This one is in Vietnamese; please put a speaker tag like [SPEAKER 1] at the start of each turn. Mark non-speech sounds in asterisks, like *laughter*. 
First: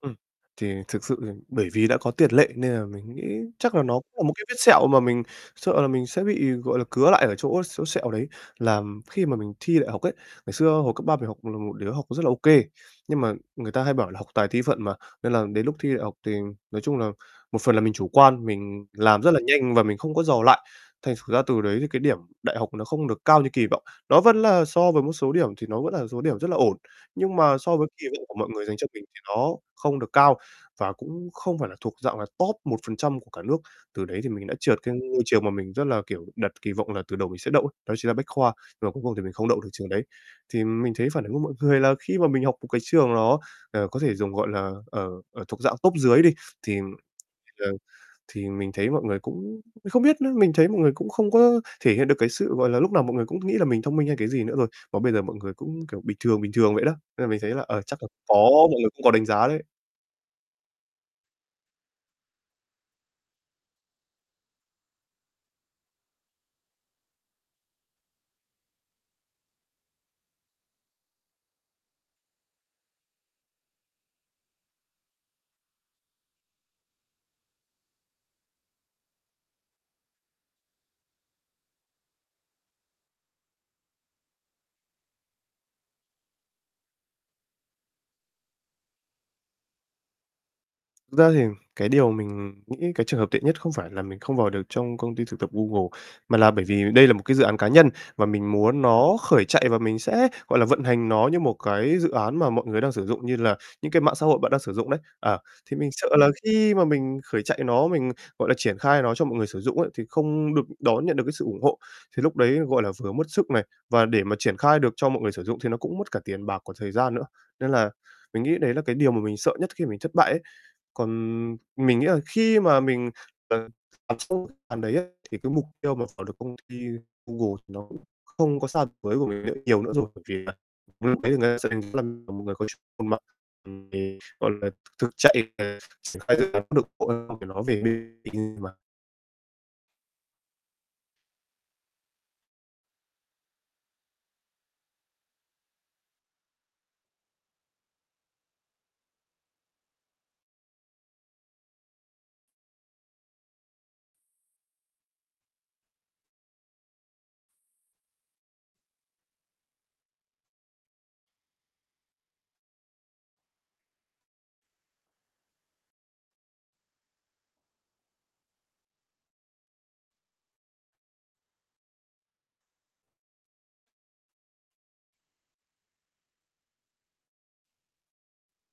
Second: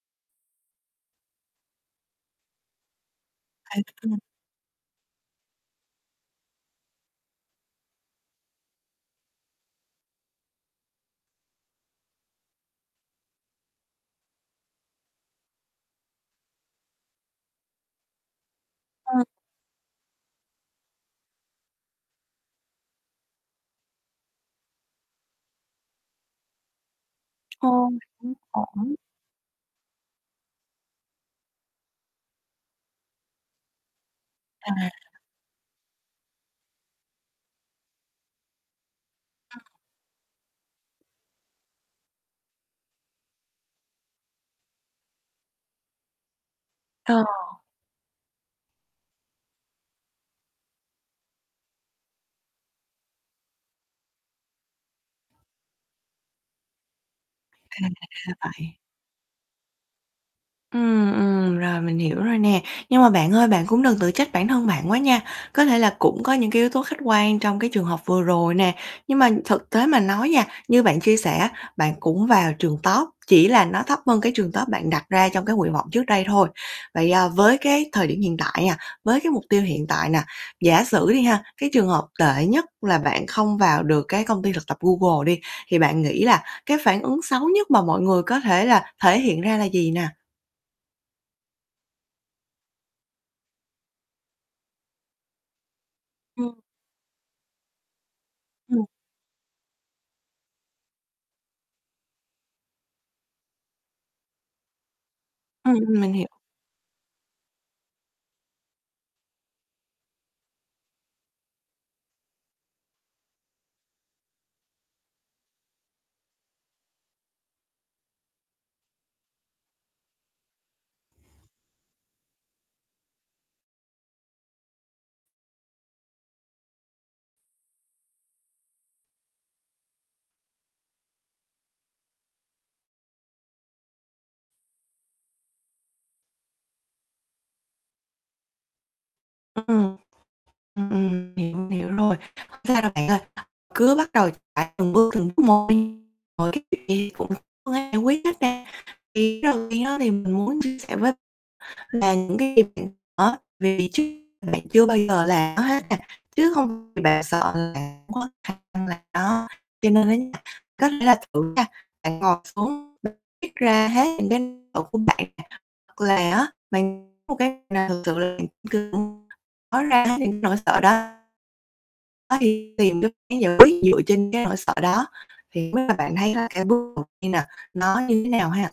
[SPEAKER 1] Ừm. Thì thực sự thì bởi vì đã có tiền lệ nên là mình nghĩ chắc là nó cũng
[SPEAKER 2] *unintelligible*
[SPEAKER 1] là một cái vết sẹo mà mình sợ là mình sẽ bị, gọi là, cứa lại ở chỗ chỗ sẹo đấy, là khi mà mình thi đại học ấy, ngày xưa hồi cấp 3 mình học là một đứa học rất là ô kê. Nhưng mà người ta hay bảo là "học tài thi phận" mà, nên là đến lúc thi đại học thì nói chung là một phần là mình chủ quan, mình
[SPEAKER 2] Ờ.
[SPEAKER 1] làm rất là nhanh và mình không có dò lại. Thành thử ra từ đấy thì cái điểm đại học nó không được cao như kỳ vọng. Nó vẫn là so với một số điểm thì nó vẫn là số điểm rất là ổn. Nhưng mà so với
[SPEAKER 2] Ô,
[SPEAKER 1] kỳ vọng
[SPEAKER 2] cũng
[SPEAKER 1] của mọi người dành cho
[SPEAKER 2] ổn.
[SPEAKER 1] mình thì nó không được cao và cũng không phải là thuộc dạng là top 1% của cả nước. Từ đấy thì mình đã
[SPEAKER 2] À.
[SPEAKER 1] trượt cái ngôi trường mà mình rất là, kiểu, đặt kỳ vọng là từ đầu mình sẽ đậu, đó chính là Bách Khoa, mà cuối cùng thì mình không đậu
[SPEAKER 2] Ừm.
[SPEAKER 1] được trường đấy. Thì mình thấy phản ứng của mọi người là khi mà mình học một cái trường nó, ờ, có thể dùng, gọi là, ờ, ở thuộc dạng top dưới đi, thì,
[SPEAKER 2] Ờ.
[SPEAKER 1] thì, ờ, thì mình thấy mọi người cũng không biết nữa, mình thấy mọi người cũng không có thể hiện được cái sự, gọi là, lúc nào mọi người cũng nghĩ là mình thông minh hay cái gì nữa rồi. Mà bây giờ mọi người cũng, kiểu, bình thường, bình thường vậy đó. Nên là mình thấy là,
[SPEAKER 2] À,
[SPEAKER 1] ờ,
[SPEAKER 2] ra
[SPEAKER 1] chắc là
[SPEAKER 2] là
[SPEAKER 1] có,
[SPEAKER 2] vậy.
[SPEAKER 1] mọi người cũng có đánh giá đấy.
[SPEAKER 2] Ừm, ừm, rồi mình hiểu rồi nè. Nhưng mà bạn ơi bạn cũng đừng tự trách bản thân bạn quá nha, có thể là cũng có những cái yếu tố khách quan trong cái trường hợp vừa rồi nè, nhưng mà thực tế mà nói nha, như bạn chia sẻ á bạn cũng vào trường top, chỉ là nó thấp hơn cái trường top bạn đặt ra trong cái nguyện vọng trước đây thôi. Vậy, à, với cái thời điểm hiện tại nè, với cái mục tiêu hiện tại nè, giả sử đi ha, cái trường hợp tệ nhất là bạn không vào được cái công ty thực tập Google đi thì bạn nghĩ là cái phản ứng xấu nhất mà mọi người có thể là thể hiện ra là gì nè?
[SPEAKER 1] Thực ra thì cái điều mình nghĩ cái trường hợp tệ nhất không phải là mình không vào được trong công ty thực tập Google, mà là
[SPEAKER 2] Ừm.
[SPEAKER 1] bởi vì đây là một cái dự án cá nhân và mình muốn
[SPEAKER 2] Ừm.
[SPEAKER 1] nó khởi chạy và mình sẽ, gọi là, vận hành nó như một cái dự án mà mọi người đang sử dụng như là những cái mạng xã hội bạn đang sử dụng đấy, à. Thì
[SPEAKER 2] Ừm,
[SPEAKER 1] mình sợ
[SPEAKER 2] mình hiểu.
[SPEAKER 1] là khi mà mình khởi chạy nó, mình, gọi là, triển khai nó cho mọi người sử dụng ấy, thì không được đón nhận được cái sự ủng hộ. Thì lúc đấy, gọi là, vừa mất sức này, và để mà triển khai được cho mọi người sử dụng thì nó cũng mất cả tiền bạc, còn thời gian nữa. Nên là mình nghĩ đấy là cái điều mà mình sợ nhất khi mình thất bại ấy. Còn mình nghĩ là khi mà mình, ờ, *unintelligible* đấy ấy thì cái mục tiêu mà vào được công ty Google thì nó cũng không có xa với của mình nữa nhiều nữa rồi bởi vì là *unintelligible* mọi người có chút *unintelligible* gọi là, th thực chạy về triển khai dự án được *unintelligible* về *unintelligible* mà.
[SPEAKER 2] Ừm, ừm, hiểu, hiểu rồi. Không sao đâu bạn ơi, cứ bắt đầu chạy từng bước từng bước một đi, rồi kiểu gì cũng có phương án giải quyết hết *unintelligible* thì ý đầu tiên á thì mình muốn chia sẻ với là những cái *unintelligible* vì *unintelligible* bạn chưa bao giờ là làm nó hết nè, chứ hông vì bạn sợ là không có khả năng làm nó, cho nên á nha có thể là thử nha, bạn ngồi xuống *unintelligible* viết ra hết những cái tủ của bạn nè hoặc là á bạn một cái là thật sự là bạn *unintelligible* nói ra những nỗi sợ đó. Có đi tìm cái phương án giải quyết dựa trên cái nỗi sợ đó, thì không biết là bạn thấy là cái bước đầu tiên nè nó như thế nào ha?